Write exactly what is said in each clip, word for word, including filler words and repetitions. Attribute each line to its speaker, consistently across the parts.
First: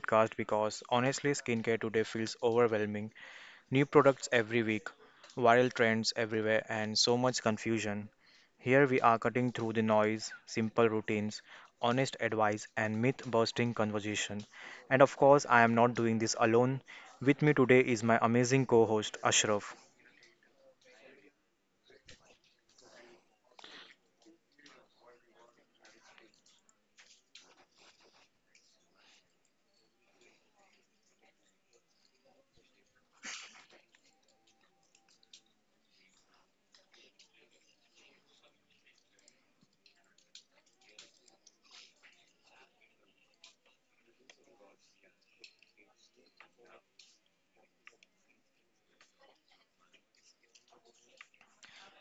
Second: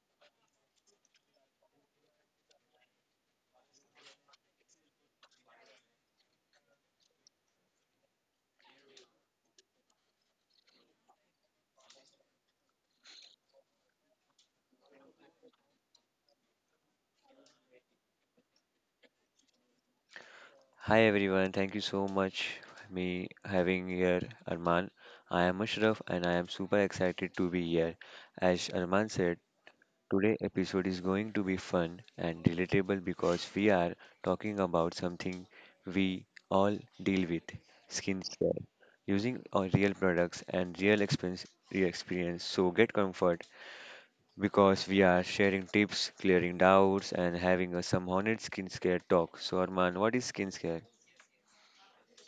Speaker 1: podcast because honestly, skincare today feels overwhelming. New products every week, viral trends everywhere, and so much confusion. Here we are cutting through the noise, simple routines, honest advice, and myth busting conversation. And of course, I am not doing this alone. With me today is my amazing co host, Ashraf.
Speaker 2: Hi everyone, thank you so much for me having here Arman. I am Ashraf and I am super excited to be here. As Arman said, today episode is going to be fun and relatable because we are talking about something we all deal with, skincare. Using our real products and real experience, real experience. So get comfort because we are sharing tips, clearing doubts and having a some honest skincare talk. So Arman, what is skincare?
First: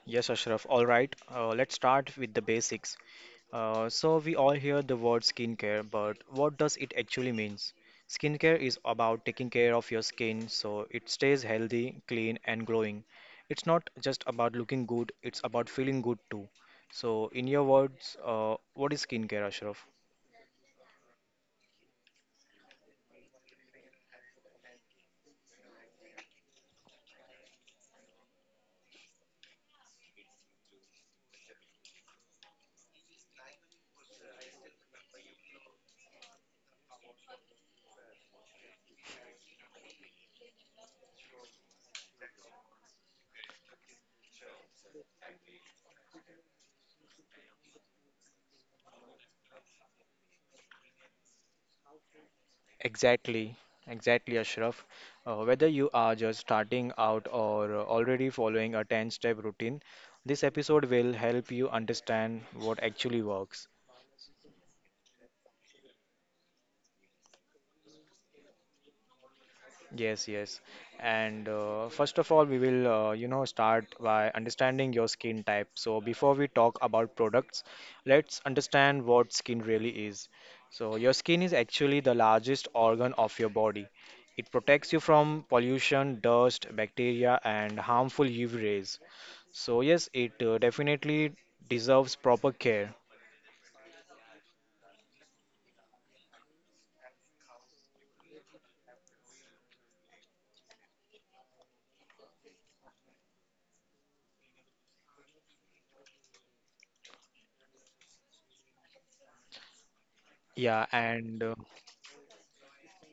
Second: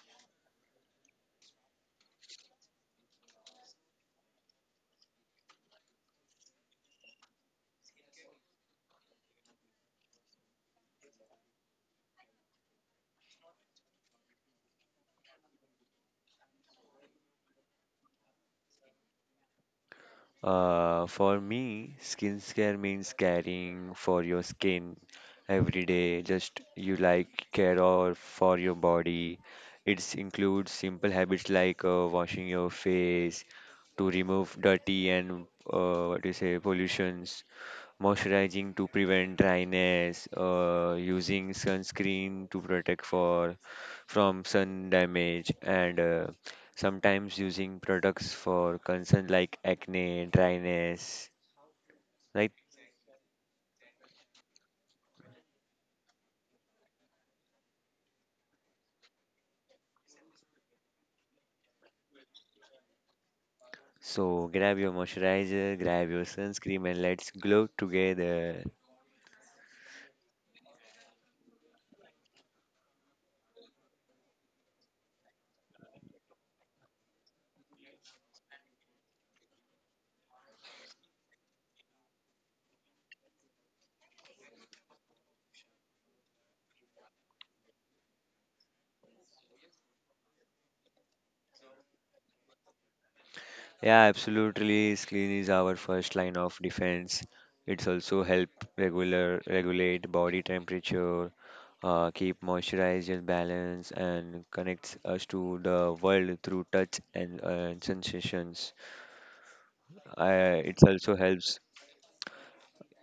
Speaker 1: Yes, Ashraf. All right, uh, let's start with the basics. Uh, so we all hear the word skincare, but what does it actually means? Skincare is about taking care of your skin so it stays healthy, clean, and glowing. It's not just about looking good, it's about feeling good too. So, in your words, uh, what is skincare, Ashraf?
Speaker 2: Uh, for me, skincare means caring for your skin every day. Just you like care or for your body. It includes simple habits like uh, washing your face to remove dirty and uh, what do you say pollutions, moisturizing to prevent dryness, uh, using sunscreen to protect for from sun damage, and uh, sometimes using products for concern like acne, dryness, right?
Speaker 1: Exactly, exactly, Ashraf. Uh, whether you are just starting out or already following a ten step routine, this episode will help you understand what actually works.
Speaker 2: So grab your moisturizer, grab your sunscreen, and let's glow together.
Speaker 1: Yes, yes. And uh, first of all, we will, uh, you know, start by understanding your skin type. So before we talk about products, let's understand what skin really is. So your skin is actually the largest organ of your body. It protects you from pollution, dust, bacteria, and harmful U V rays. So yes, it uh, definitely deserves proper care.
Speaker 2: Yeah, absolutely. Screen is our first line of defense. It's also help regular regulate body temperature, uh, keep moisturizer balance, and connects us to the world through touch and uh, sensations. Uh,
Speaker 1: Yeah,
Speaker 2: it also
Speaker 1: and uh,
Speaker 2: helps.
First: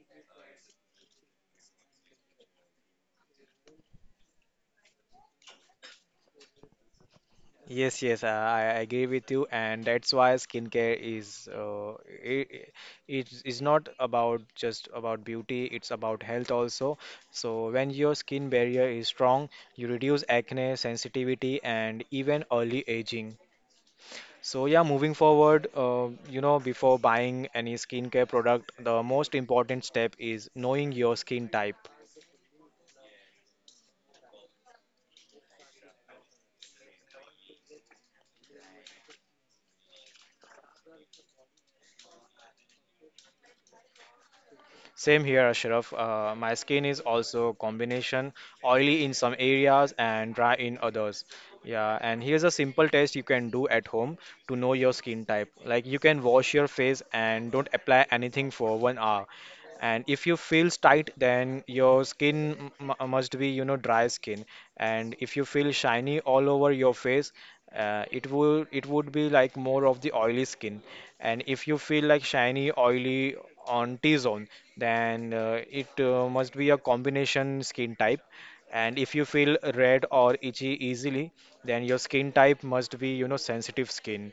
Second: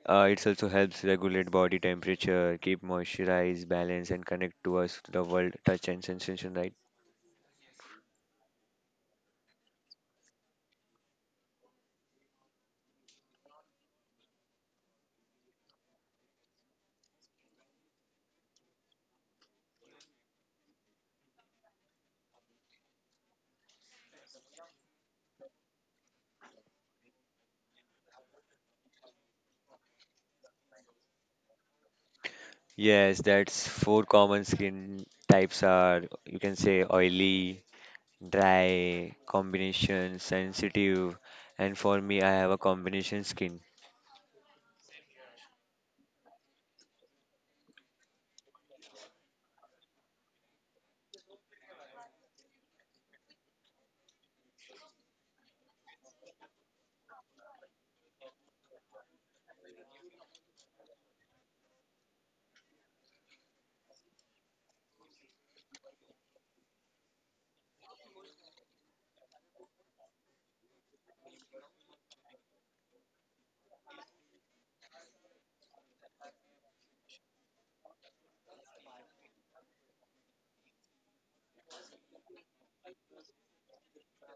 Speaker 2: Uh, it also helps regulate body temperature, keep moisturize balance, and connect to us to the world touch and sensation. Right?
Speaker 1: Yes, yes, uh, I I agree with you, and that's why skincare is uh, it, it is not about just about beauty, it's about health also. So when your skin barrier is strong, you reduce acne, sensitivity, and even early aging. So yeah, moving forward, uh, you know, before buying any skincare product, the most important step is knowing your skin type.
Speaker 2: Yes, that's four common skin types are you can say oily dry, combination, sensitive, and for me, I have a combination skin.
Speaker 1: Same here, Ashraf. Uh, my skin is also combination oily in some areas and dry in others. Yeah, and here's a simple test you can do at home to know your skin type. Like you can wash your face and don't apply anything for one hour. And if you feel tight, then your skin m- m- must be, you know, dry skin. And if you feel shiny all over your face, uh, it would it would be like more of the oily skin, and if you feel like shiny oily on t-zone, then uh, it uh, must be a combination skin type, and if you feel red or itchy easily, then your skin type must be, you know sensitive skin.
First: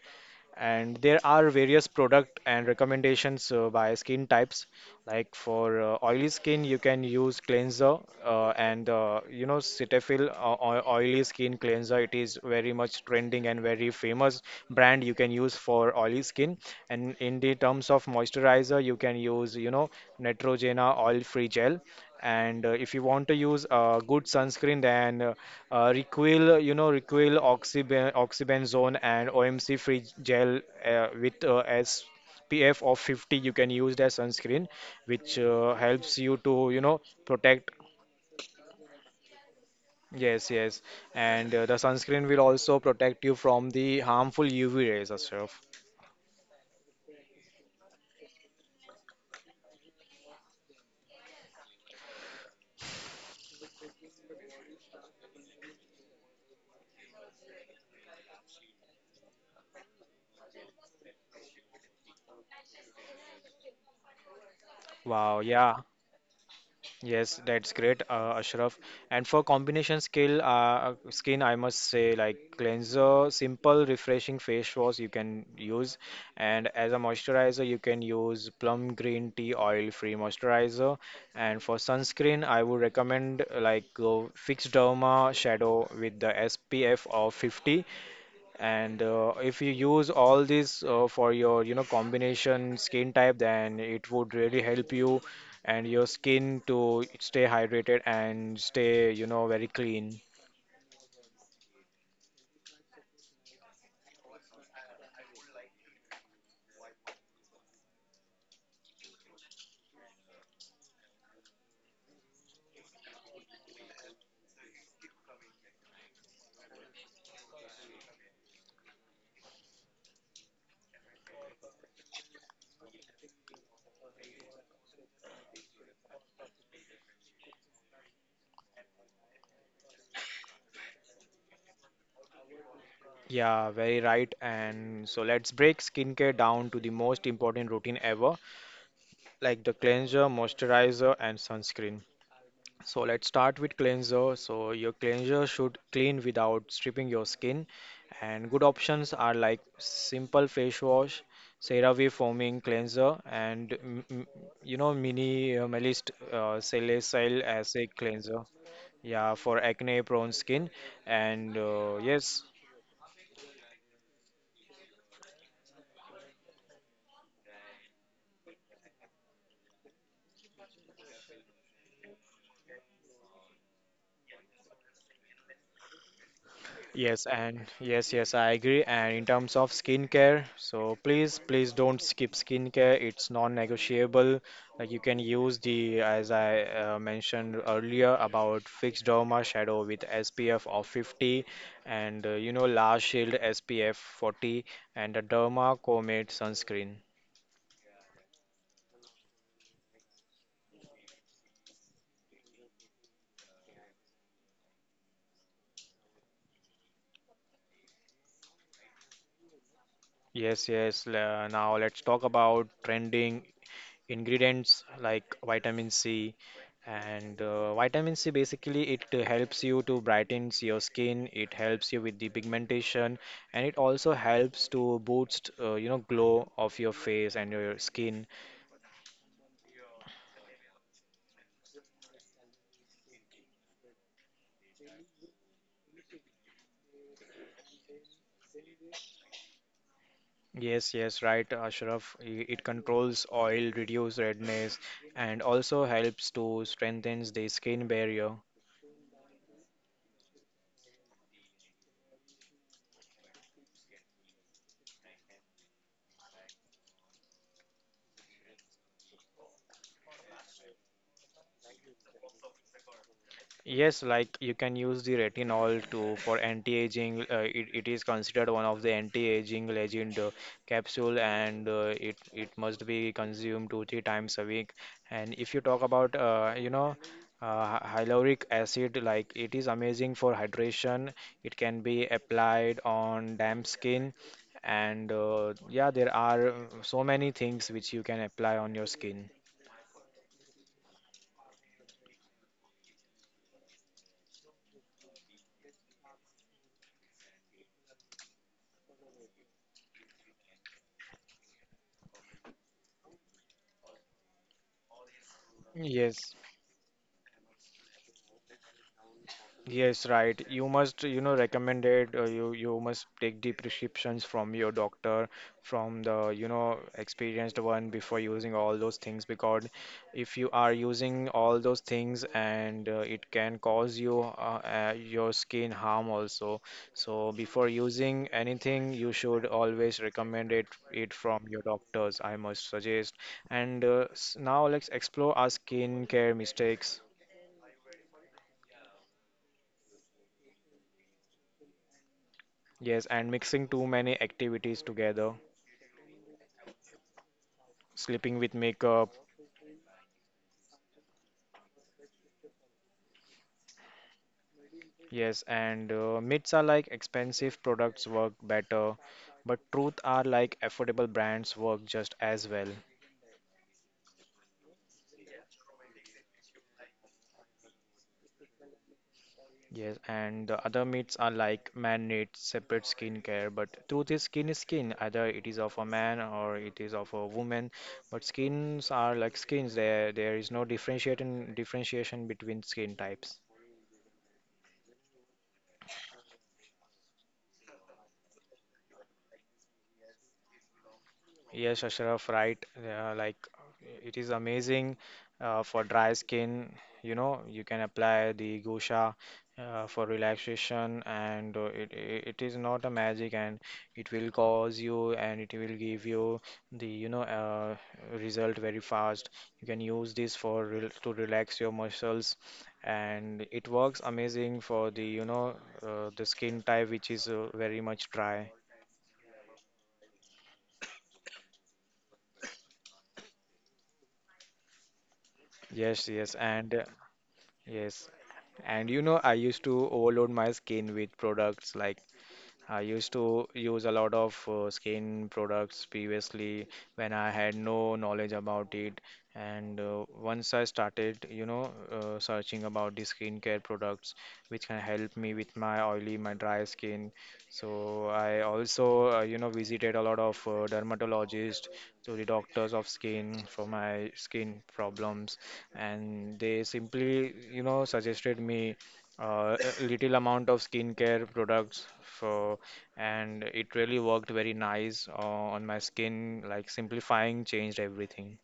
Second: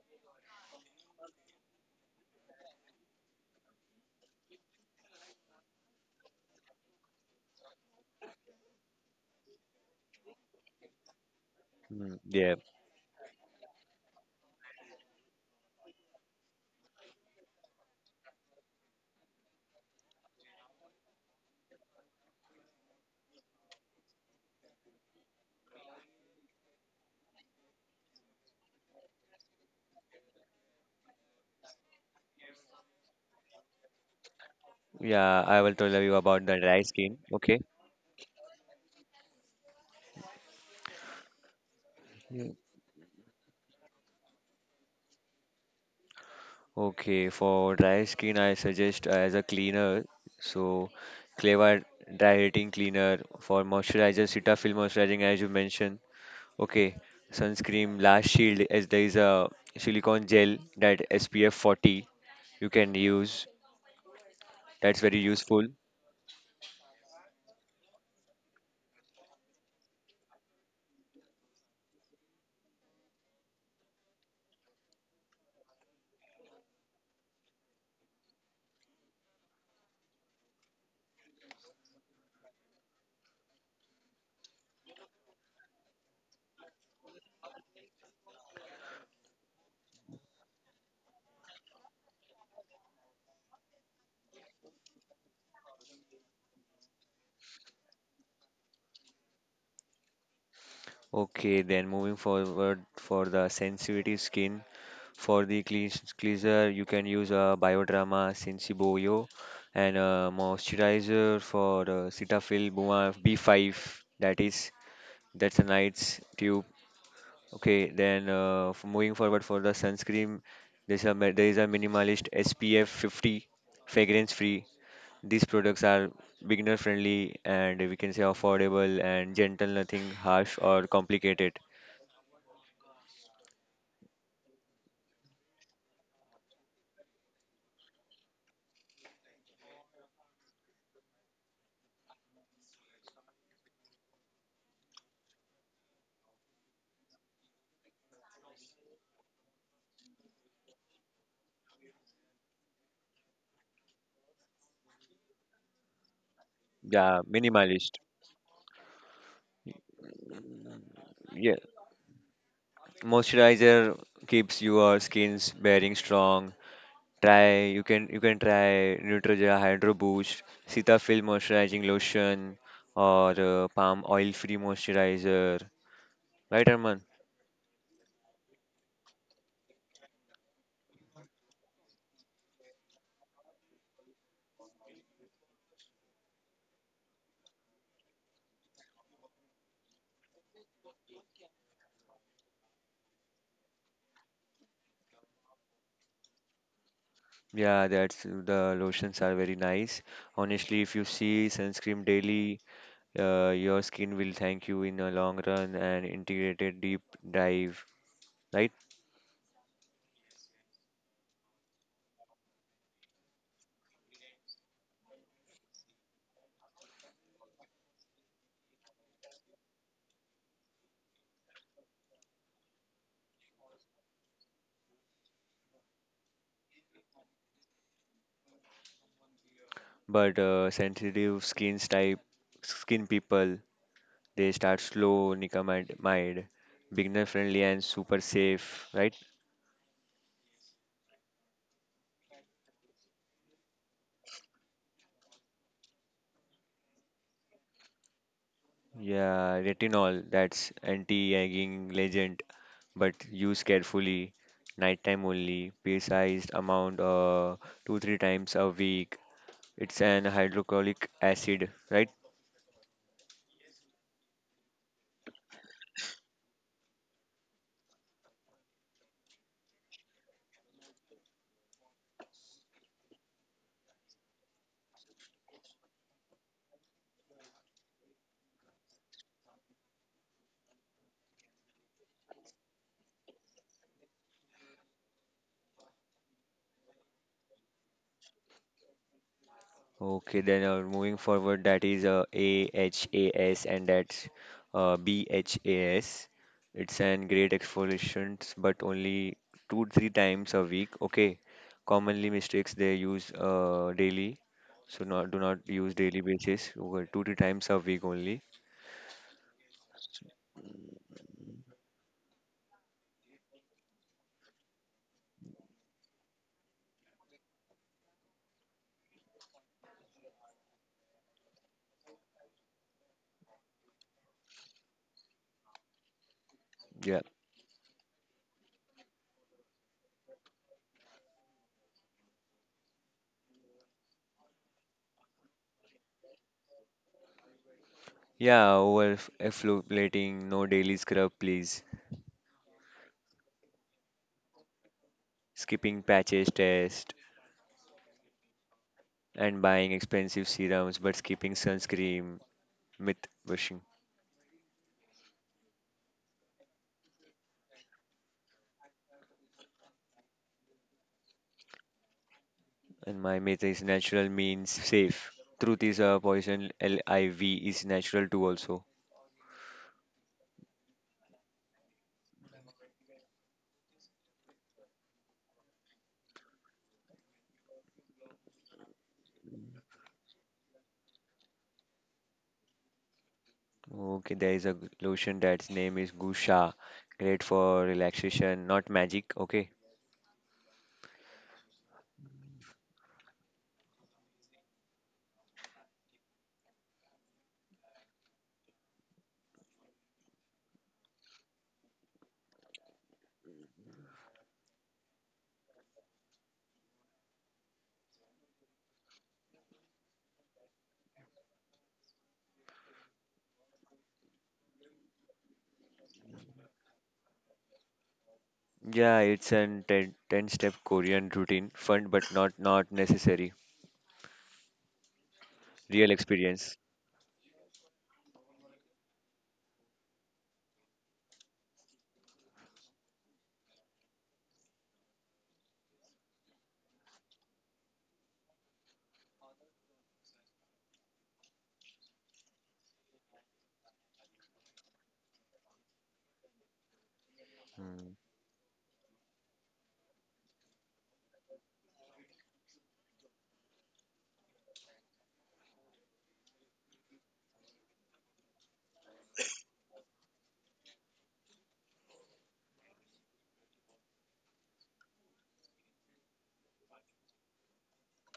Speaker 1: And there are various product and recommendations uh, by skin types, like for uh, oily skin you can use cleanser, uh, and uh, you know, cetaphil uh, oi- oily skin cleanser. It
Speaker 2: Mm,
Speaker 1: is
Speaker 2: yeah,
Speaker 1: very much trending and very famous brand you can use for oily skin. And in the terms of moisturizer, you can use, you know, Neutrogena oil free gel. And uh, if you want to use a good sunscreen, then uh, uh, Requil, you know Requil oxyben oxybenzone and O M C free gel uh, with uh, S P F of fifty, you can use that sunscreen, which
Speaker 2: yeah, I will
Speaker 1: uh,
Speaker 2: tell you
Speaker 1: helps you
Speaker 2: about the
Speaker 1: to, you
Speaker 2: dry
Speaker 1: know
Speaker 2: skin. Okay.
Speaker 1: protect. Yes, yes. And uh, the sunscreen will
Speaker 2: Mm.
Speaker 1: also protect you from the harmful U V rays, Ashraf.
Speaker 2: Okay, for dry skin, I suggest as a cleaner. So, Cleva Hydrating Cleaner for moisturizer, Cetaphil moisturizing, as you mentioned. Okay, sunscreen, Last Shield, as there is a silicone gel that S P F forty you can use. That's very
Speaker 1: Wow,
Speaker 2: useful.
Speaker 1: yeah. Yes, that's great, uh, Ashraf. And for combination skill, uh, skin, I must say, like cleanser, simple refreshing face wash you can use, and as a moisturizer, you can use plum green tea oil-free moisturizer. And for sunscreen, I would recommend uh, like uh, Fix Derma Shadow with the S P F of fifty. And uh, if you use all this uh, for your, you know, combination skin type, then it would really help you and your skin to stay hydrated and stay, you know, very clean.
Speaker 2: Okay, then moving forward for the sensitive skin, for the cleans- cleanser, you can use a Bioderma Sensiboyo and a moisturizer for uh, Cetaphil Buma B five. That is, that's a nice tube. Okay, then uh, f- moving forward for the sunscreen, there's a mi- there is a minimalist S P F fifty, fragrance free. These products are beginner friendly and we can say affordable and gentle, nothing harsh or complicated.
Speaker 1: Yeah, very right. And so let's break skincare down to the most important routine ever, like the cleanser, moisturizer, and sunscreen. So let's start with cleanser. So your cleanser should clean without stripping your skin. And good options are like simple face wash, CeraVe foaming cleanser, and m- m- you know mini uh, Melist uh,
Speaker 2: Yeah,
Speaker 1: salicylic
Speaker 2: minimalist.
Speaker 1: acid cleanser. Yeah, for acne-prone skin.
Speaker 2: Yeah,
Speaker 1: And uh, yes,
Speaker 2: moisturizer keeps your skin's bearing strong. Try you can you can try Neutrogena Hydro Boost, Cetaphil moisturizing lotion, or uh, palm oil free moisturizer. Right, Arman?
Speaker 1: Yes, and yes, yes, I agree. And in terms of skincare, so please, please don't skip skincare. It's non-negotiable. Like you can use the, as I uh, mentioned earlier, about fixed derma shadow with S P F of fifty and, uh, you know, Last Shield S P F forty and the Derma Comet sunscreen.
Speaker 2: Yeah, that's the lotions are very nice. Honestly, if you see sunscreen daily, uh, your skin will thank you in the long run and integrated deep dive, right?
Speaker 1: Yes, yes. le- Now let's talk about trending ingredients like vitamin C. And uh, vitamin C basically, it uh, helps you to brightens your skin, it helps you with the pigmentation, and it also helps to boost uh, you know glow of your face and your skin.
Speaker 2: But uh, sensitive skin type, skin people. They start slow, nicotinamide, beginner friendly and super safe, right?
Speaker 1: Yes, yes, right, Ashraf. I- it controls oil, reduce redness, and also helps to strengthens the skin barrier.
Speaker 2: Yeah, retinol, that's anti-aging legend, but use carefully. Nighttime only, precise amount, uh, two three times a week. It's an hydrochloric acid, right?
Speaker 1: Yes, like you can use the retinol to for anti-aging. Uh, it, it is considered one of the anti-aging legend uh, capsule, and uh, it it must be consumed two three times a week. And if you talk about, uh, you know uh, hy- hyaluronic acid, like it is amazing for hydration. It can be applied on damp skin, and uh, yeah, there are uh, so many things which you can apply on your skin.
Speaker 2: Okay, then uh, moving forward, that is uh, A H A S and that's uh, B H A S. It's an great exfoliations, but only two three times a week. Okay, commonly mistakes they use uh, daily, so not do not use daily
Speaker 1: Yes.
Speaker 2: basis. Over two three times a week only.
Speaker 1: Yes, right. You must, you know, recommend it. Uh, you you must take the prescriptions from your doctor, from the, you know, experienced one before using all those things. Because if you are using all those things and uh, it can cause you uh, uh, your skin harm also.
Speaker 2: Yeah,
Speaker 1: So before using anything, you should always recommend it it from your doctors. I must suggest. And uh, s- now let's explore our skincare mistakes.
Speaker 2: yeah. Over f- exfoliating, no daily scrub, please.
Speaker 1: Yes, and mixing too many activities together,
Speaker 2: Skipping patches test
Speaker 1: sleeping with makeup.
Speaker 2: and buying expensive serums, but skipping sunscreen. Myth washing.
Speaker 1: Yes, and uh, myths are like expensive products work better, but truth are like affordable brands work just as well.
Speaker 2: And my myth is natural means safe. Truth is a poison. L I V is natural too also.
Speaker 1: Yes, and the other myths are like man-made separate skincare, but truth is skin is skin. Either it is of a man or it is of a woman, but skins are like skins. There, there is no differentiating differentiation between skin types.
Speaker 2: Okay, there is a g- lotion that's name is Gusha. Great for relaxation, not magic. Okay.
Speaker 1: Yes, Ashraf, right. Uh, like it is amazing uh, for dry skin. You know, you can apply the Gosha uh, for relaxation, and uh, it, it it is not a magic, and it will cause you, and it will give you the, you know uh, result very fast. You can use this for rel to relax your muscles, and it works amazing for the, you know uh, the skin type which is uh, very much dry.
Speaker 2: Yeah, it's a ten ten step Korean routine. Fun but not not necessary.
Speaker 1: Yes,
Speaker 2: Real
Speaker 1: yes, and uh,
Speaker 2: experience.
Speaker 1: yes. And you know, I used to overload my skin with products, like I used to use a lot of uh, skin products previously when I had no knowledge about it. And uh, once I started, you know, uh, searching about the skincare products which can help me with my oily, my dry skin.
Speaker 2: Hmm.
Speaker 1: So I also, uh, you know, visited a lot of uh, dermatologists, so the doctors of skin for my skin problems, and they simply, you know, suggested me uh, a little amount of skincare products for, and it really worked very nice uh, on my skin, like simplifying changed everything.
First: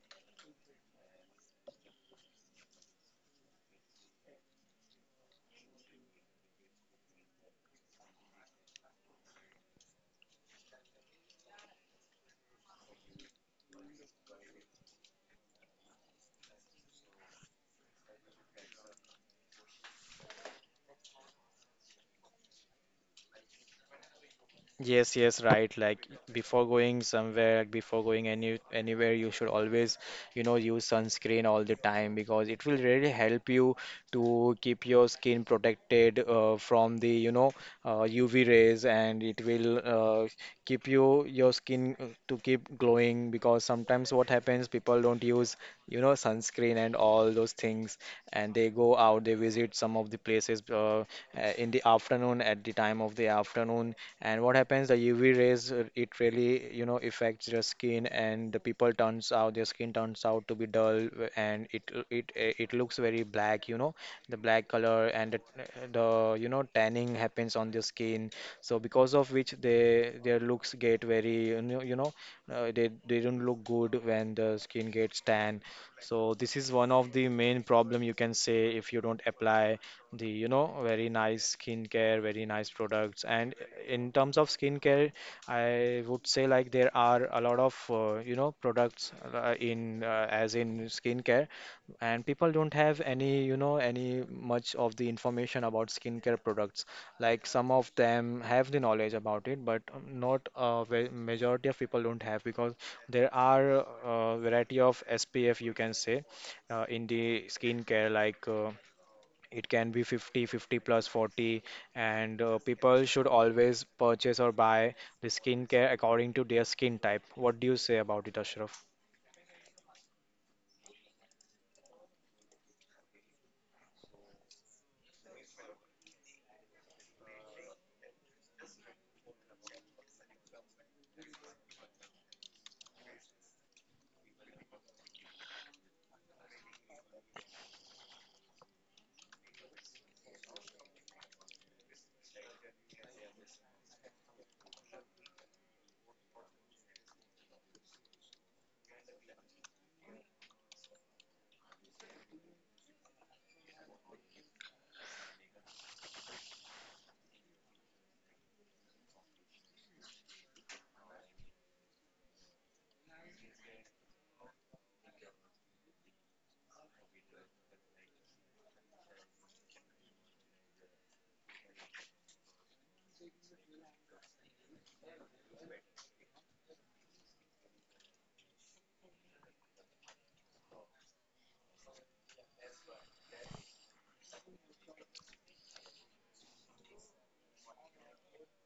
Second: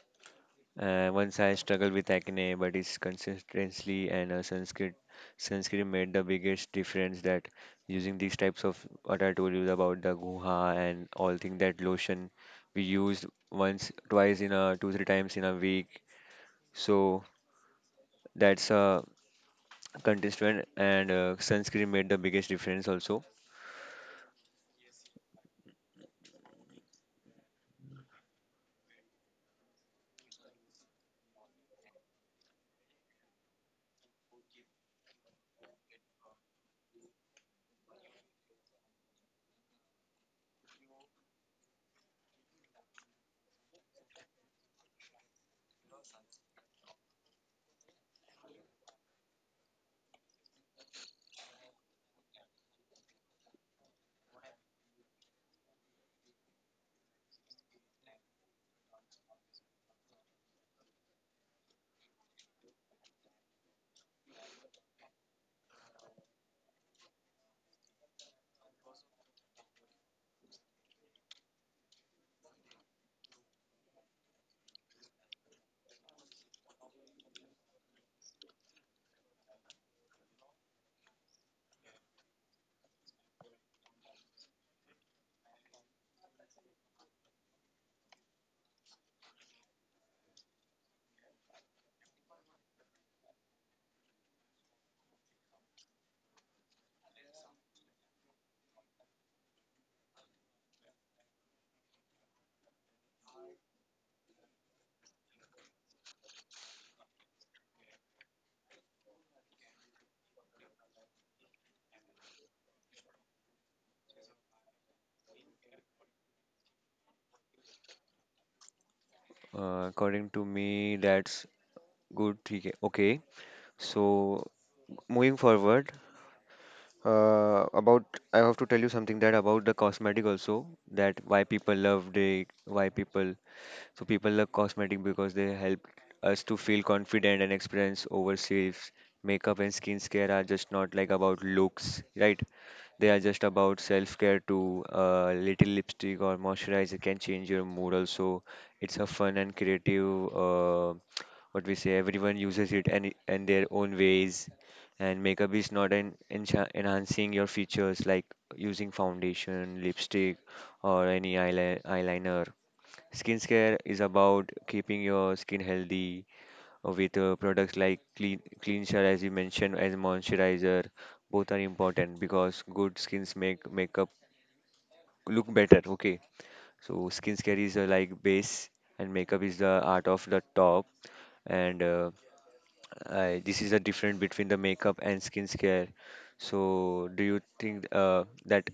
Speaker 2: Uh, once I struggled with acne, but it's consistency and uh, sunscreen sunscreen made the biggest difference. That using these types of what I told you about the guha and all thing that lotion we used once, twice in a two three times in a week. So that's a contestant and uh, sunscreen made the biggest difference also.
Speaker 1: Yes, yes, right. Like before going somewhere, like, before going any anywhere, you should always, you know, use sunscreen all the time because it will really help you to keep your skin protected uh, from the, you know, uh, U V rays, and it will uh, keep you your skin uh, to keep glowing, because sometimes what happens, people don't use, you know, sunscreen and all those things, and they go out, they visit some of the places uh, uh, in the afternoon, at the time of the afternoon, and what happens, the U V rays, uh, it really, you know, affects your skin, and the people turns out, their skin turns out to be dull, uh, and it uh, it uh, it looks very black, you know, the black color, and the, the, you know, tanning happens on their skin. So because of which they, their looks get very, you know, you know, uh, they they don't look good when the skin gets tan. So this is one of the main problem, you can say, if you don't apply the, you know, very nice nice skincare, very nice products. And uh, in terms of skincare, I would say, like, there are a lot of, uh, you know products uh, in uh, as in skincare, and people don't have any, you know any much of the information about skincare products. Like some of them have the knowledge about it, but not a ve- majority of people don't have, because there are a variety of S P F, you can say, uh, in the skincare like. Uh, it can be fifty, fifty plus, forty, and uh, people should always purchase or buy the skincare according to their skin type. What do you say about it, Ashraf?
Speaker 2: Uh, according to me, that's good. ठीक है. Okay. So moving forward, Uh, about I have to tell you something that about the cosmetic also that why people love they why people so people love cosmetic because they help us to feel confident and experience overseas. Makeup and skincare are just not like about looks, right? They are just about self-care too. A little lipstick or moisturizer can change your mood also. It's a fun and creative. Uh, what we say everyone uses it and in their own ways and makeup is not an encha- enhancing your features like using foundation lipstick or any eyeli- eyeliner skincare is about keeping your skin healthy uh, with uh, products like clean cleanser as you mentioned as moisturizer. Both are important because good skins make makeup look better. Okay, so skincare is uh, like base and makeup is the art of the top, and uh, I this is the difference between the makeup and skincare. So, do you think uh, that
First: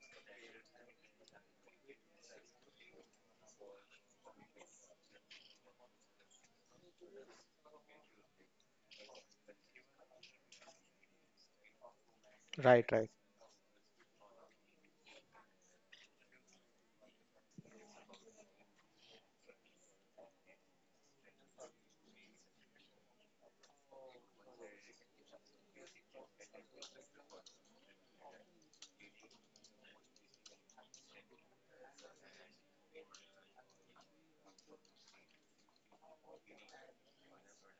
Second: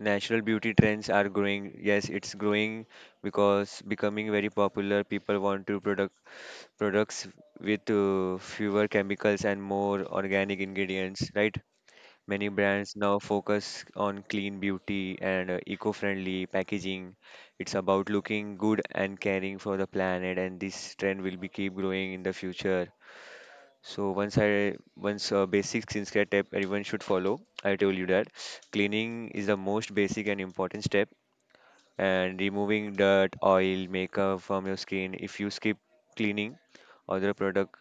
Speaker 2: natural beauty trends are growing? Yes, it's growing because becoming very popular. People want to product products with uh, fewer chemicals and more organic ingredients, right? Many
Speaker 1: Right,
Speaker 2: brands
Speaker 1: right.
Speaker 2: now focus on clean beauty and uh, eco-friendly packaging. It's about looking good and caring for the planet, and this trend will be keep growing in the future. So once I once a basic skincare tip everyone should follow, I told you that cleaning is the most basic and important step, and removing dirt, oil, makeup from your skin. If you skip cleaning, other product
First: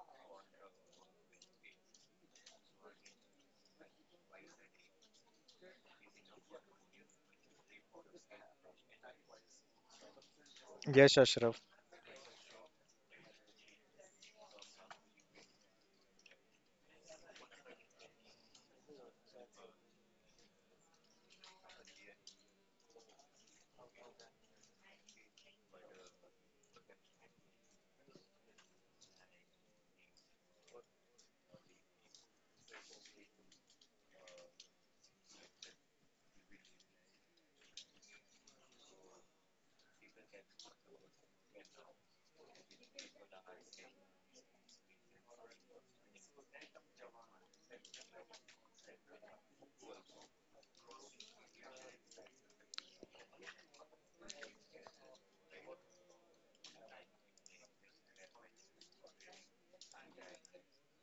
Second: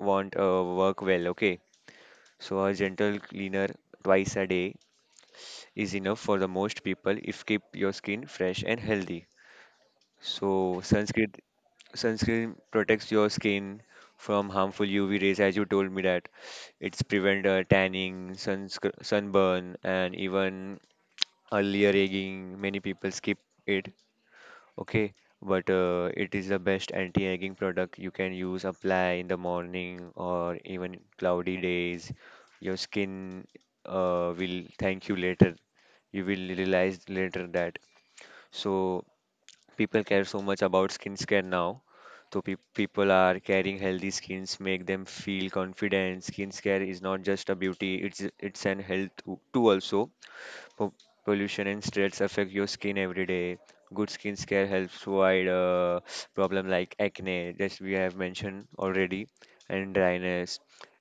Speaker 2: won't uh, work well. Okay, so a gentle cleaner twice a day is enough for the most people if keep your skin fresh and healthy. So
Speaker 1: Yes,
Speaker 2: sunscreen
Speaker 1: Ashraf.
Speaker 2: sunscreen protects your skin from harmful U V rays, as you told me that it's prevent uh, tanning, sunsc- sunburn, and even earlier aging. Many people skip it. Okay, but uh, it is the best anti-aging product you can use. Apply in the morning or even cloudy days. Your skin uh, will thank you later. You will realize later that so people care so much about skincare now. So pe people are carrying healthy skins, make them feel confident. Skincare is not just a beauty; it's it's an health too too also. Po- pollution and stress affect your skin every day. Good skincare helps avoid uh, problem like acne, that we have mentioned already, and dryness.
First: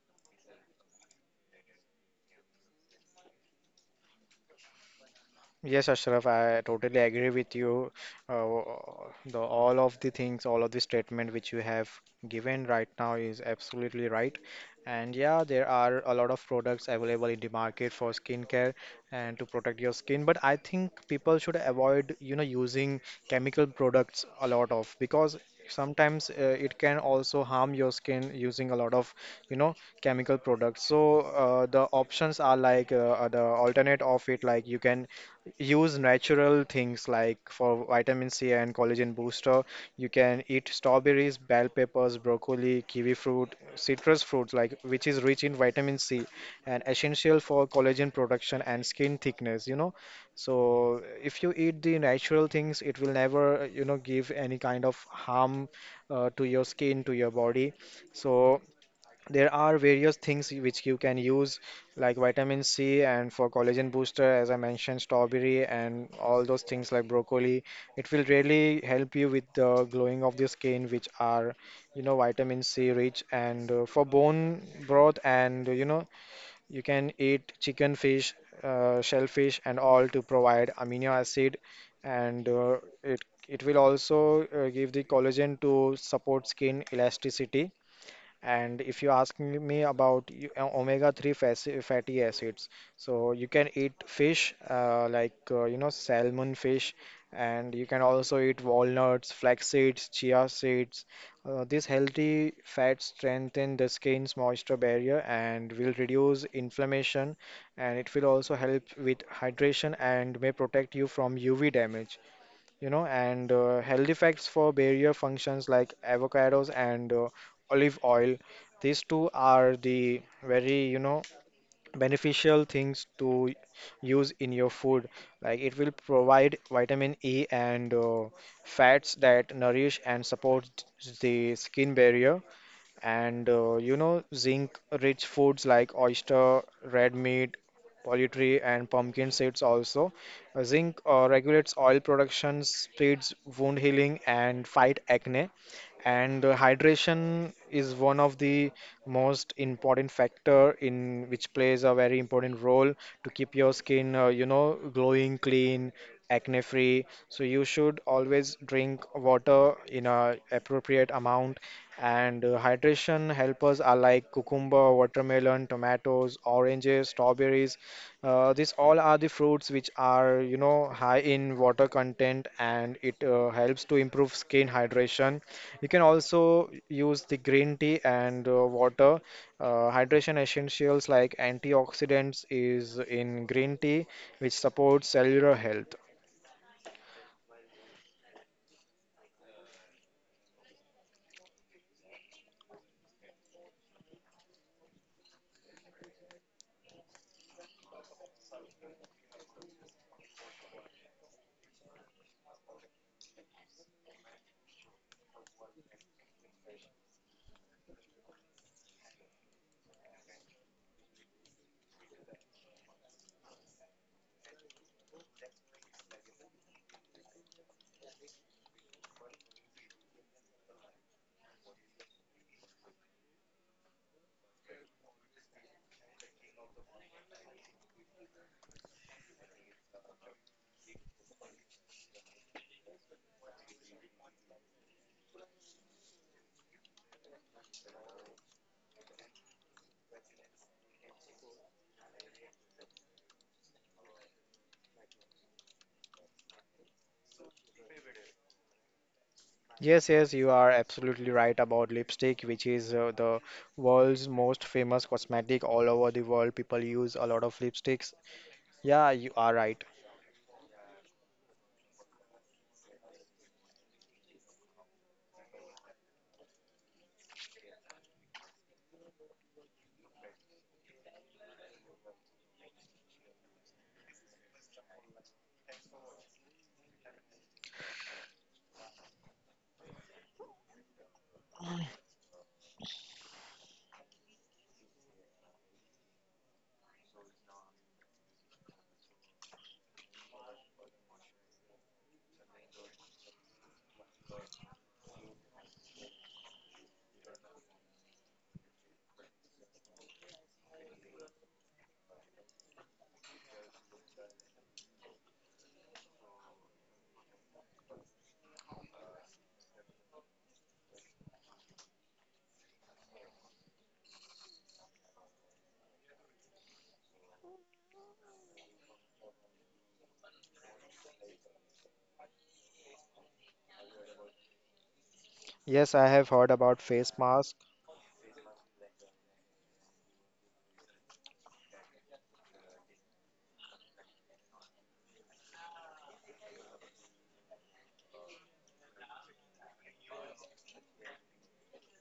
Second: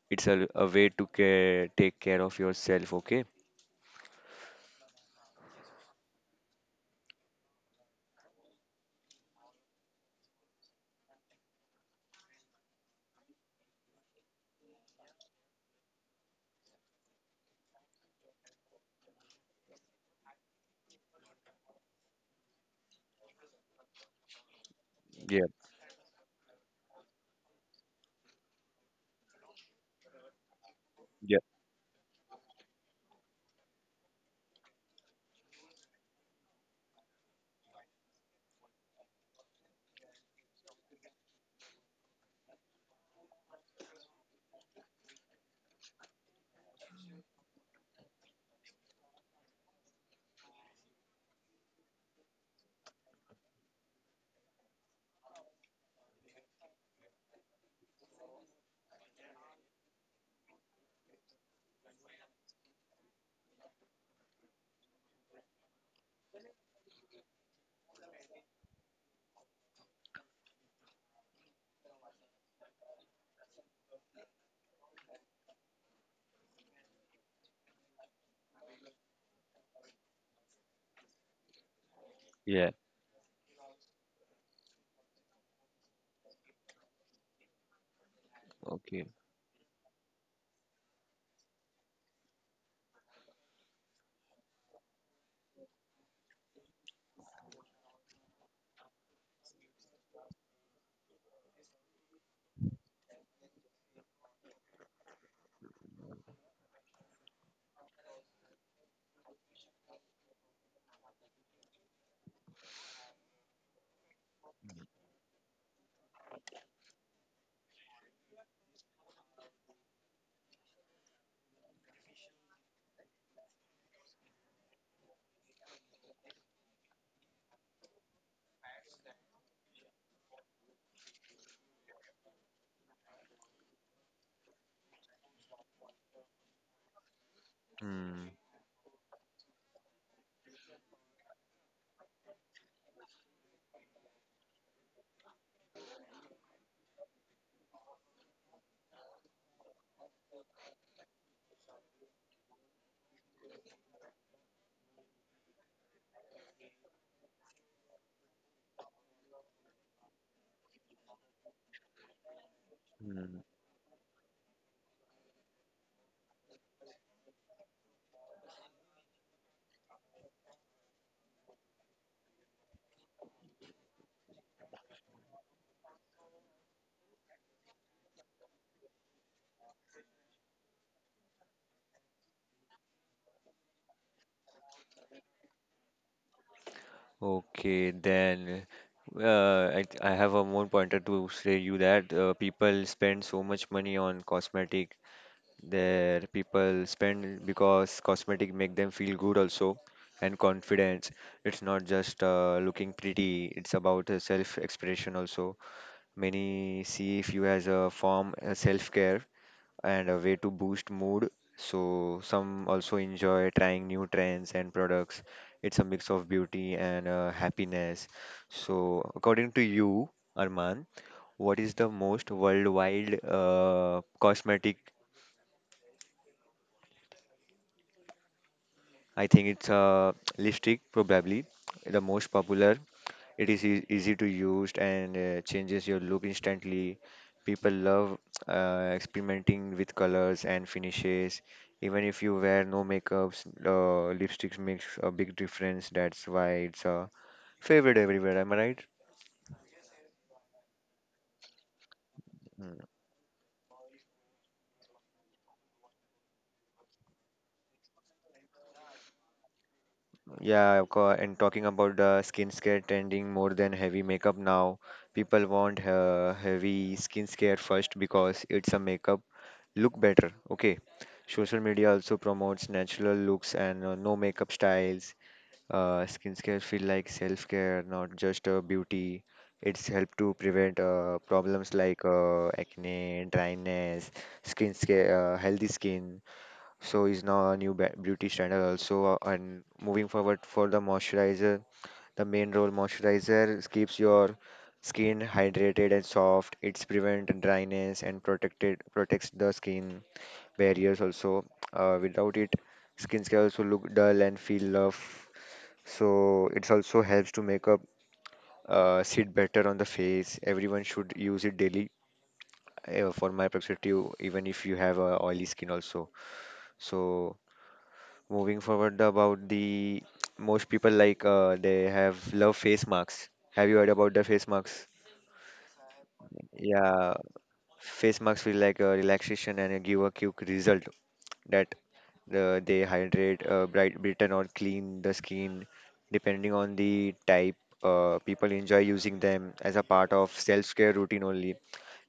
Speaker 2: It's a, a way to care, take care of yourself. Okay.
Speaker 1: Yes, Ashraf, I totally agree with you. Uh, the all of the things, all of the statement which you have given right now is absolutely right. And yeah, there are a lot of products available in the market for skincare and to protect your skin. But I think people should avoid, you know, using chemical products a lot of because
Speaker 2: Yeah,
Speaker 1: sometimes uh, it can also harm your skin using a lot of, you know, chemical products. So
Speaker 2: yeah,
Speaker 1: uh, the options are like uh, uh, the alternate of it, like you can use natural things like for vitamin C and collagen booster. You can eat strawberries, bell peppers, broccoli, kiwi fruit, citrus fruits like which is rich in vitamin C and essential for collagen production and skin thickness, you know. So if you eat the natural things, it will never, you know, give any kind of harm uh, to your skin, to your body. So there are various things which you can use like vitamin c and for collagen booster as I mentioned strawberry and all those things like broccoli, it will really help you with the glowing of the skin, which are, you know, vitamin c rich, and uh, for bone broth, and you know you can eat chicken, fish, uh, shellfish and all to provide amino acid, and
Speaker 2: yeah.
Speaker 1: uh, it it will also uh, give the collagen to support skin elasticity. And if
Speaker 2: Okay.
Speaker 1: you ask me me about you- uh, omega three faci- fatty acids, so you can eat fish, uh, like uh, you know, salmon fish, and you can also eat walnuts, flax seeds, chia seeds. Uh, these healthy fats strengthen the skin's moisture barrier and will reduce inflammation, and it will also help with hydration and may protect you from U V damage, you know. And uh, healthy facts for barrier functions like avocados and uh, olive oil. These two are the very, you know, beneficial things to use in your food. Like it will provide vitamin E and uh, fats that nourish and support the skin barrier. And uh, you know, zinc rich foods like oyster, red meat,
Speaker 2: Hmm.
Speaker 1: poultry, and pumpkin seeds also. Uh, zinc uh, regulates oil production, speeds wound healing, and fight acne. And uh, hydration is one of the most important factor, in which plays a very important role to keep your skin uh, you know, glowing, clean, acne free. So you should always drink water in a appropriate amount. And uh, hydration helpers are like cucumber, watermelon, tomatoes, oranges, strawberries. uh, these all are the fruits which are, you know, high in water content, and it uh, helps to improve skin hydration. You can also use the green tea and uh, water. Uh, hydration essentials like antioxidants is in green tea, which supports cellular health.
Speaker 2: Okay, then uh, I, I have a more pointer to say you that uh, people spend so much money on cosmetic. Their people spend because cosmetic make them feel good also and confidence. It's not just uh, looking pretty. It's about uh, self-expression also. Many see if you as a form uh, self-care and a way to boost mood. So some also enjoy trying new trends and products. It's a mix of beauty and uh, happiness. So according to you, Arman, what is the most worldwide uh, cosmetic? I think it's uh, lipstick probably the most popular. It is ea- easy to use and uh, changes your look instantly. People love uh, experimenting with colors and finishes. Even if you wear no makeups, uh, lipsticks makes a big difference. That's why it's a favorite everywhere. Am I right?
Speaker 1: Yes, yes, you are absolutely right about lipstick, which
Speaker 2: Mm,
Speaker 1: is uh, the world's most famous cosmetic all over the world. People use a lot of lipsticks. Yeah, you are right.
Speaker 2: yeah, of course. And talking about the skincare trending more than heavy makeup now, people want uh, heavy skincare first because it's a makeup look better. Okay. Social media also promotes natural looks and uh, no makeup styles. Uh, skincare feel like self-care, not just uh, beauty. It's help to prevent uh, problems like uh, acne, dryness, skin scare, uh, healthy skin. So is now a new ba- beauty standard also. Uh, and moving forward for the moisturizer, the main role moisturizer keeps your skin hydrated and soft. It's prevent dryness and protected protects the skin barriers also. Uh, without it, skincare also look dull and feel rough. So it also helps to make up uh, sit better on the face. Everyone should use it daily. Uh, for my perspective, even if you have uh, oily skin also. So moving forward about the most people like uh, they have love face masks. Have you heard about the face masks?
Speaker 1: Yes, I have heard about
Speaker 2: Yeah,
Speaker 1: face mask.
Speaker 2: face masks feel like a relaxation and give a quick result that Uh, they hydrate uh, bright Britain or clean the skin, depending on the type. Uh, people enjoy using them as a part of self-care routine only.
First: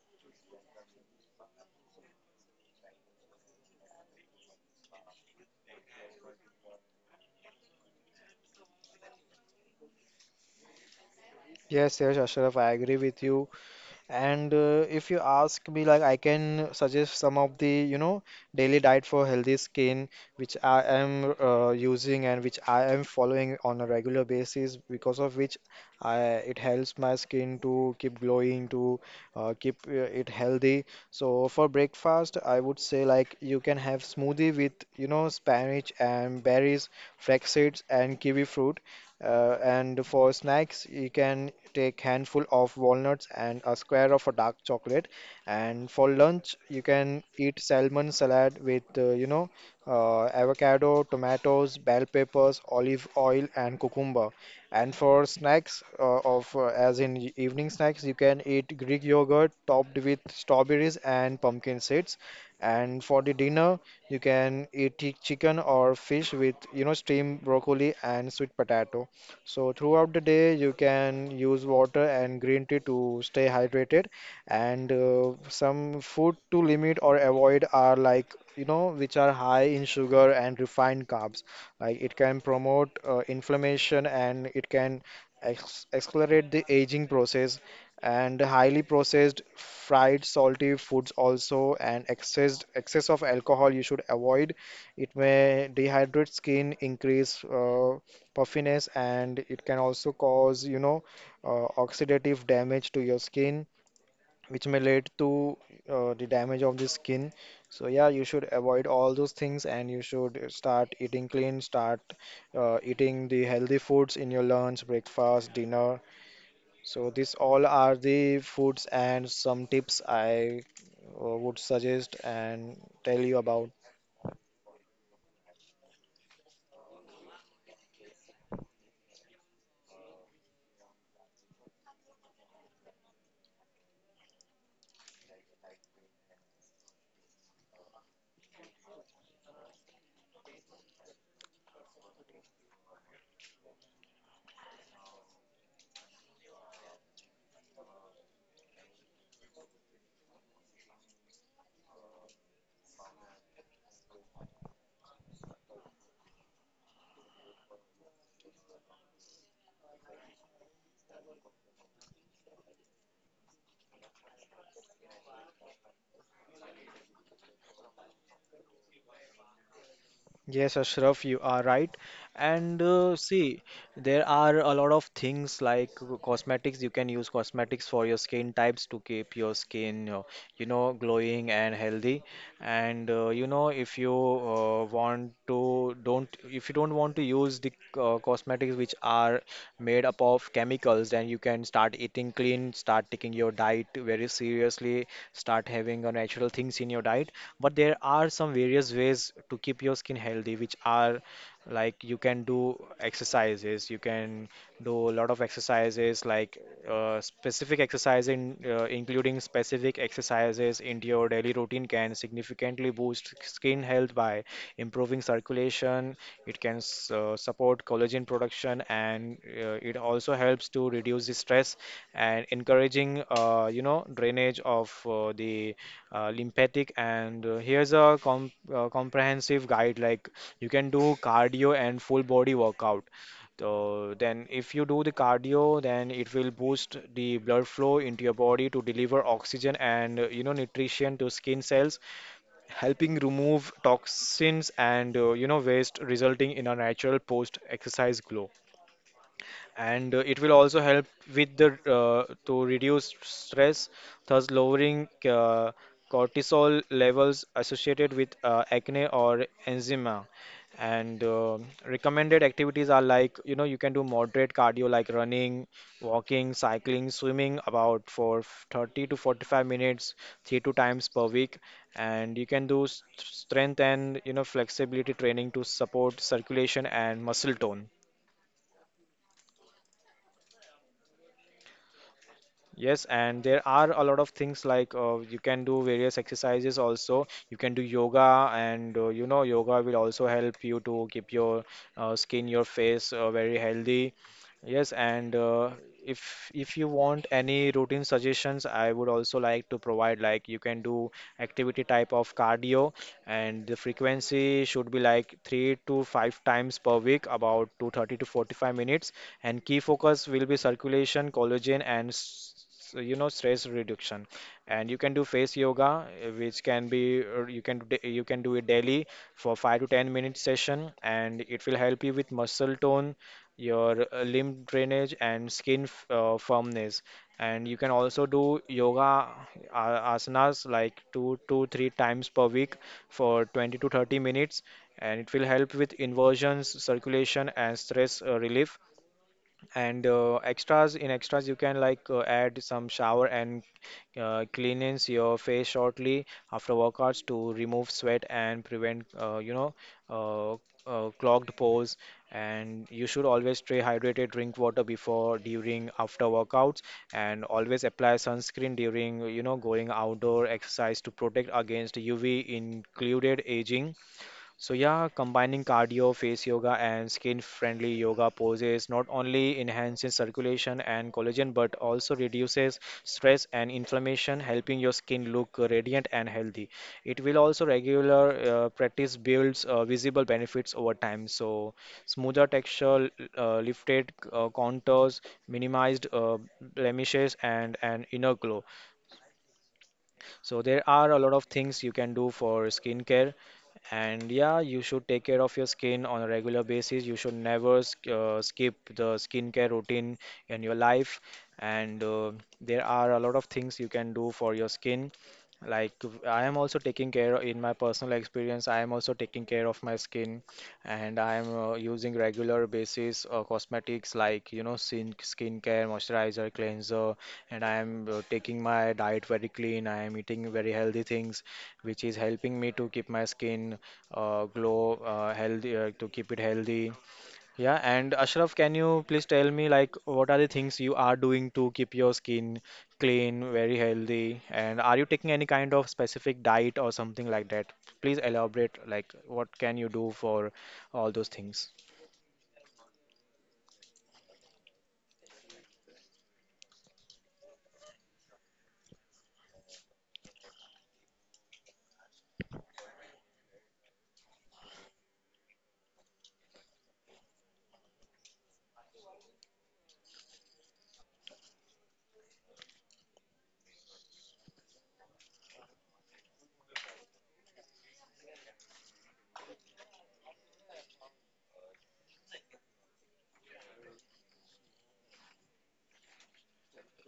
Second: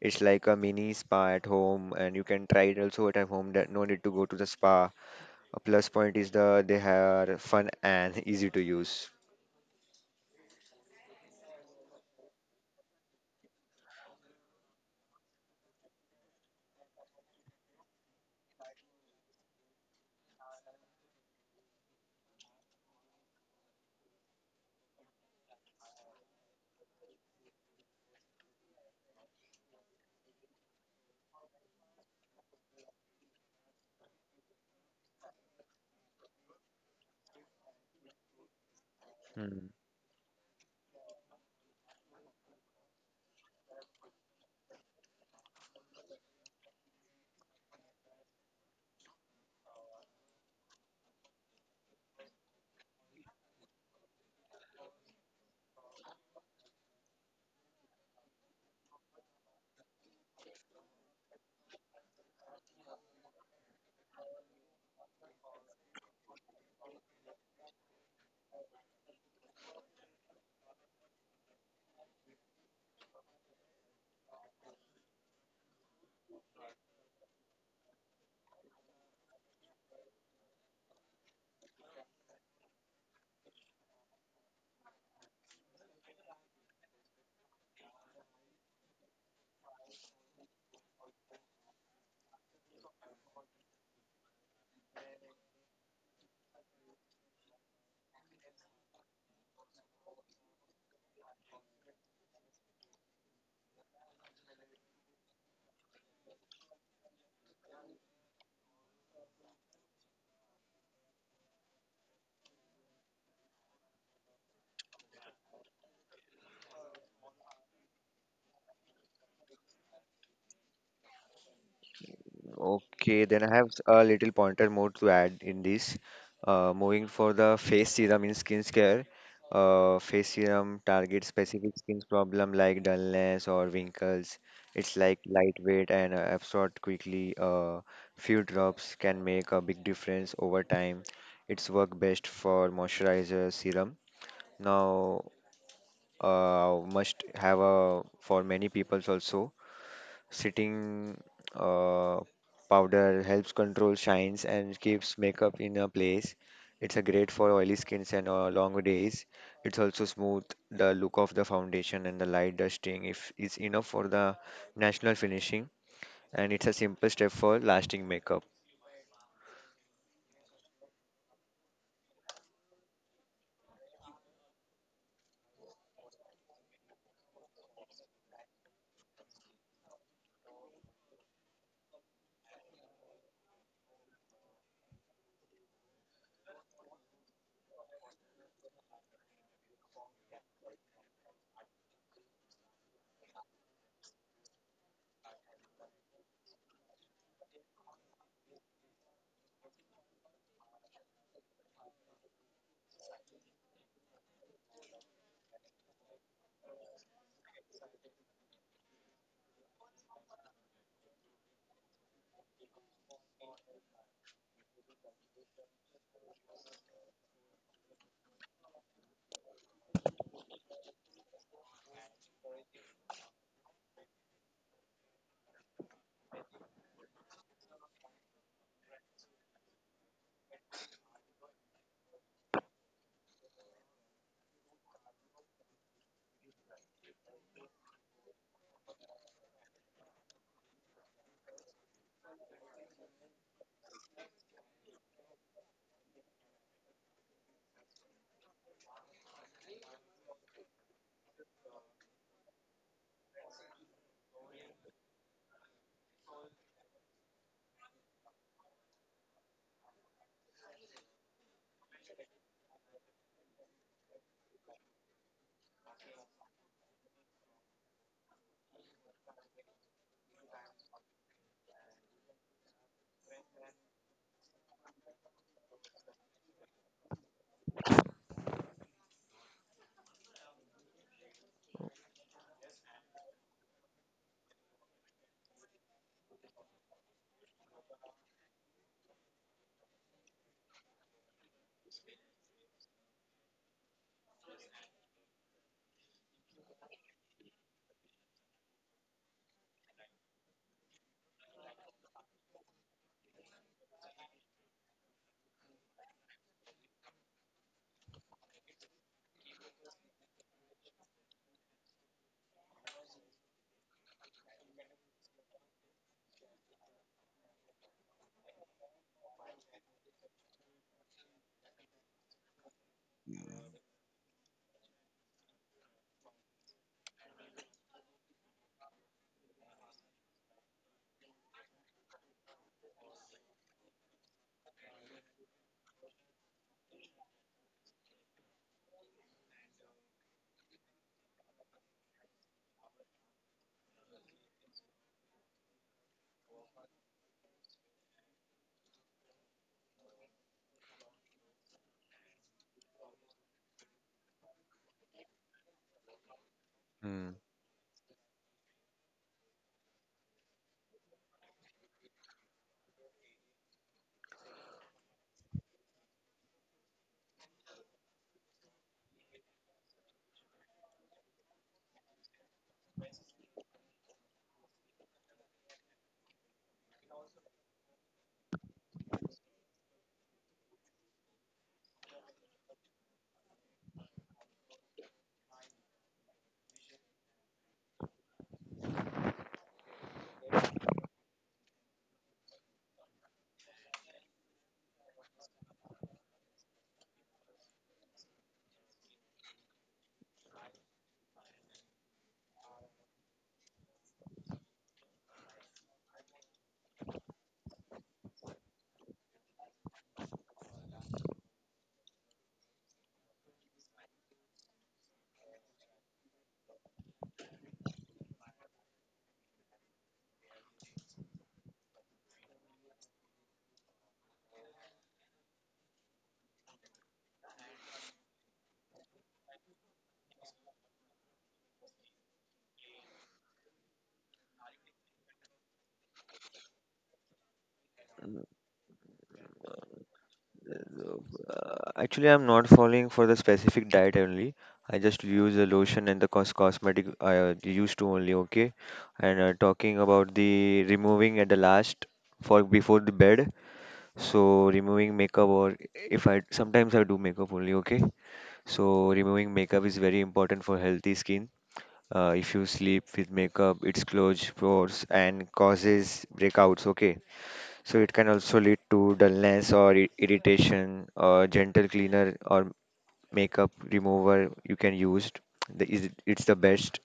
Speaker 2: It's like a mini spa at home, and you can try it also at home. That no need to go to the spa. A plus point is the they are fun and easy to use.
Speaker 1: Yes, yes, Ashraf, I agree with you. And uh, if you ask me, like I can suggest some of the, you know, daily diet for healthy skin, which I am uh, using and which I am following on a regular basis, because of which I it helps my skin to keep glowing, to uh, keep uh, it healthy. So for breakfast, I would say like you can have smoothie with, you know, spinach and berries, flax seeds, and kiwi fruit. Uh,
Speaker 2: Hmm.
Speaker 1: and for snacks, you can take handful of walnuts and a square of a dark chocolate. And for lunch, you can eat salmon salad with, uh, you know, uh, avocado, tomatoes, bell peppers, olive oil, and cucumber. And for snacks, uh, of uh, as in e- evening snacks, you can eat Greek yogurt topped with strawberries and pumpkin seeds. And for the dinner, you can eat chi- chicken or fish with, you know, steamed broccoli and sweet potato. So throughout the day, you can use water and green tea to stay hydrated, and uh, some food to limit or avoid are like, you know, which are high in sugar and refined carbs. Like it can promote uh, inflammation, and it can ex accelerate the aging process. And highly processed fried salty foods also, and excess excess of alcohol you should avoid. It may dehydrate skin, increase uh, puffiness, and it can also cause, you know, uh, oxidative damage to your skin, which may lead to uh, the damage of the skin. So yeah, you should avoid all those things, and you should start eating clean, start uh, eating the healthy foods in your lunch, breakfast, dinner. So these all are the foods and some tips I uh, would suggest and tell you
Speaker 2: Okay, then I
Speaker 1: about.
Speaker 2: have a little pointer more to add in this. Uh, moving for the face serum in skincare, uh, face serum targets specific skin problem like dullness or wrinkles. It's like lightweight and uh, absorbed quickly. Uh, few drops can make a big difference over time. It's work best for moisturizer serum. Now, uh, must have a for many peoples also. Sitting uh, powder helps control shines and keeps makeup in a place. It's a great for oily skins and uh, long days. It's also smooth the look of the foundation and the light dusting if it's enough for the national finishing. And it's a simple step for lasting makeup.
Speaker 1: Yes, Ashraf, you are right. And uh, see, there are a lot of things like co- cosmetics. You can use cosmetics for your skin types to keep your skin, uh, you know, glowing and healthy. And uh, you know, if you uh, want to, don't, if you don't want to use the uh, cosmetics which are made up of chemicals, then you can start eating clean, start taking your diet very seriously, start having uh, natural things in your diet. But there are some various ways to keep your skin healthy, which are like you can do exercises. You can do a lot of exercises like uh, specific exercise in uh, including specific exercises into your daily routine can significantly boost skin health by improving circulation. It can s- uh, support collagen production, and uh, it also helps to reduce the stress and encouraging, uh, you know, drainage of uh, the uh, lymphatic. And uh, here's a com uh, comprehensive guide, like you can do cardio and full body workout. So then if you do the cardio, then it will boost the blood flow into your body to deliver oxygen and, uh, you know, nutrition to skin cells, helping remove toxins and, uh, you know, waste, resulting in a natural post-exercise glow. And uh, it will also help with the uh, to reduce stress, thus lowering uh, cortisol levels associated with uh, acne or eczema. And uh, recommended activities are like, you know, you can do moderate cardio like running, walking, cycling, swimming, about for thirty to forty-five minutes, three to times per week. And you can do s- strength and, you know, flexibility training to support circulation and muscle tone. Yes, and there are a lot of things like uh, you can do various exercises also. You can do yoga, and uh, you know, yoga will also help you to keep your uh, skin, your face uh, very healthy. Yes, and uh, if if you want any routine suggestions, I would also like to provide, like you can do activity type of cardio, and the frequency should be like three to five times per week, about two thirty to forty-five minutes. And key focus will be circulation, collagen, and s- so, you know, stress reduction. And you can do face yoga, uh, which can be or you can d- you can do it daily for five to ten minute session, and it will help you with muscle tone, your uh, limb drainage, and skin f- uh, firmness. And you can also do yoga uh, asanas like two to three times per week for twenty to thirty minutes, and it will help with inversions, circulation, and stress uh, relief. And uh, extras in extras you can like uh, add some shower and uh, cleanse your face shortly after workouts to remove sweat and prevent, uh, you know uh, uh, clogged pores. And you should always stay hydrated, drink water before, during, after workouts,
Speaker 2: Hmm.
Speaker 1: and always apply sunscreen during, you know, going outdoor exercise to protect against U V included aging. So yeah, combining cardio, face yoga, and skin-friendly yoga poses not only enhances circulation and collagen, but also reduces stress and inflammation, helping your skin look radiant and healthy. It will also regular uh, practice builds uh, visible benefits over time. So smoother texture, uh, lifted uh, contours, minimized uh, blemishes, and an inner glow. So there are a lot of things you can do for skincare. And yeah, you should take care of your skin on a regular basis. You should never sk- uh, skip the skincare routine in your life. And uh, there are a lot of things you can do for your skin. Like I am also taking care in my personal experience. I am also taking care of my skin, and I am uh, using regular basis uh, cosmetics like, you know, skin skincare, moisturizer, cleanser, and I am uh, taking my diet very clean. I am eating very healthy things, which is helping me to keep my skin uh, glow uh, healthy, uh, to keep it healthy. Yeah, and Ashraf, can you please tell me, like, what are the things you are doing to keep your skin clean, very healthy, and are you taking any kind of specific diet or something like that? Please elaborate like what can you do for all those things.
Speaker 2: Uh, actually, I'm not following for the specific diet only. I just use the lotion and the cos cosmetic I uh, used to only, okay? And uh, talking about the removing at the last for before the bed. So removing makeup or if I sometimes I do makeup only, okay? So removing makeup is very important for healthy skin. Uh, if you sleep with makeup, it closes pores and causes breakouts, okay? So it can also lead to dullness or i- irritation or gentle cleaner or makeup remover you can use. The, is, it's the best,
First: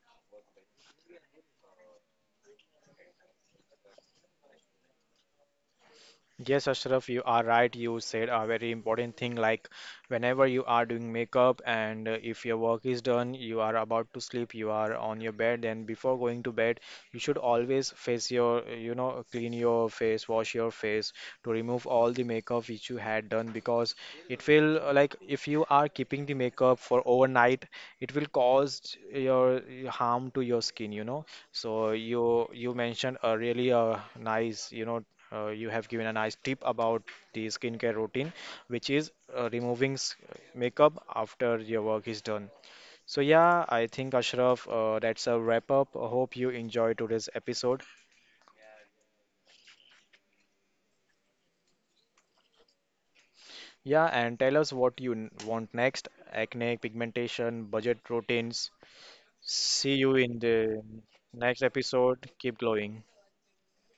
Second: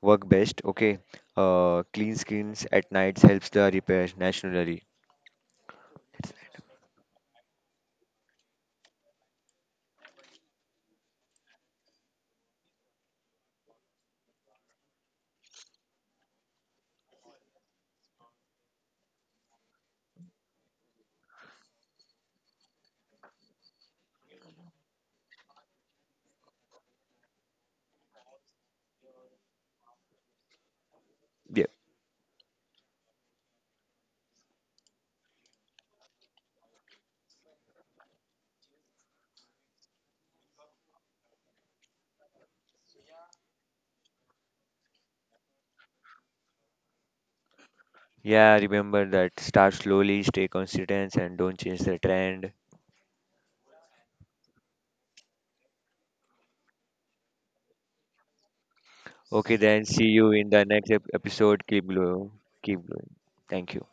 Speaker 2: work best. Okay. Uh, clean skins at nights helps the repair naturally.
Speaker 1: Yes, Ashraf, you are right. You said a very important thing, like whenever you are doing makeup and uh, if your work is done, you are about to sleep, you are on your bed, then before going to bed, you should always face your, uh, you know, clean your face, wash your face to remove all the makeup which you had done, because it will uh, like, if you are keeping the makeup for overnight, it will cause your uh, harm to your skin, you know.
Speaker 2: Yeah.
Speaker 1: So you you mentioned a really uh, nice, you know, uh, you have given a nice tip about the skincare routine, which is uh, removing s- makeup after your work is done. So yeah, I think Ashraf, uh, that's a wrap up. I hope you enjoyed today's episode.
Speaker 2: Yeah, remember that. Start slowly, stay consistent, and don't change the trend.
Speaker 1: Yeah, and tell us what you n- want next: acne, pigmentation, budget routines.
Speaker 2: Okay, then
Speaker 1: See
Speaker 2: see
Speaker 1: you
Speaker 2: you
Speaker 1: in
Speaker 2: in the
Speaker 1: the
Speaker 2: next ep-
Speaker 1: next
Speaker 2: episode. Keep
Speaker 1: episode.
Speaker 2: glowing.
Speaker 1: Keep
Speaker 2: Keep
Speaker 1: glowing.
Speaker 2: glowing. Thank you.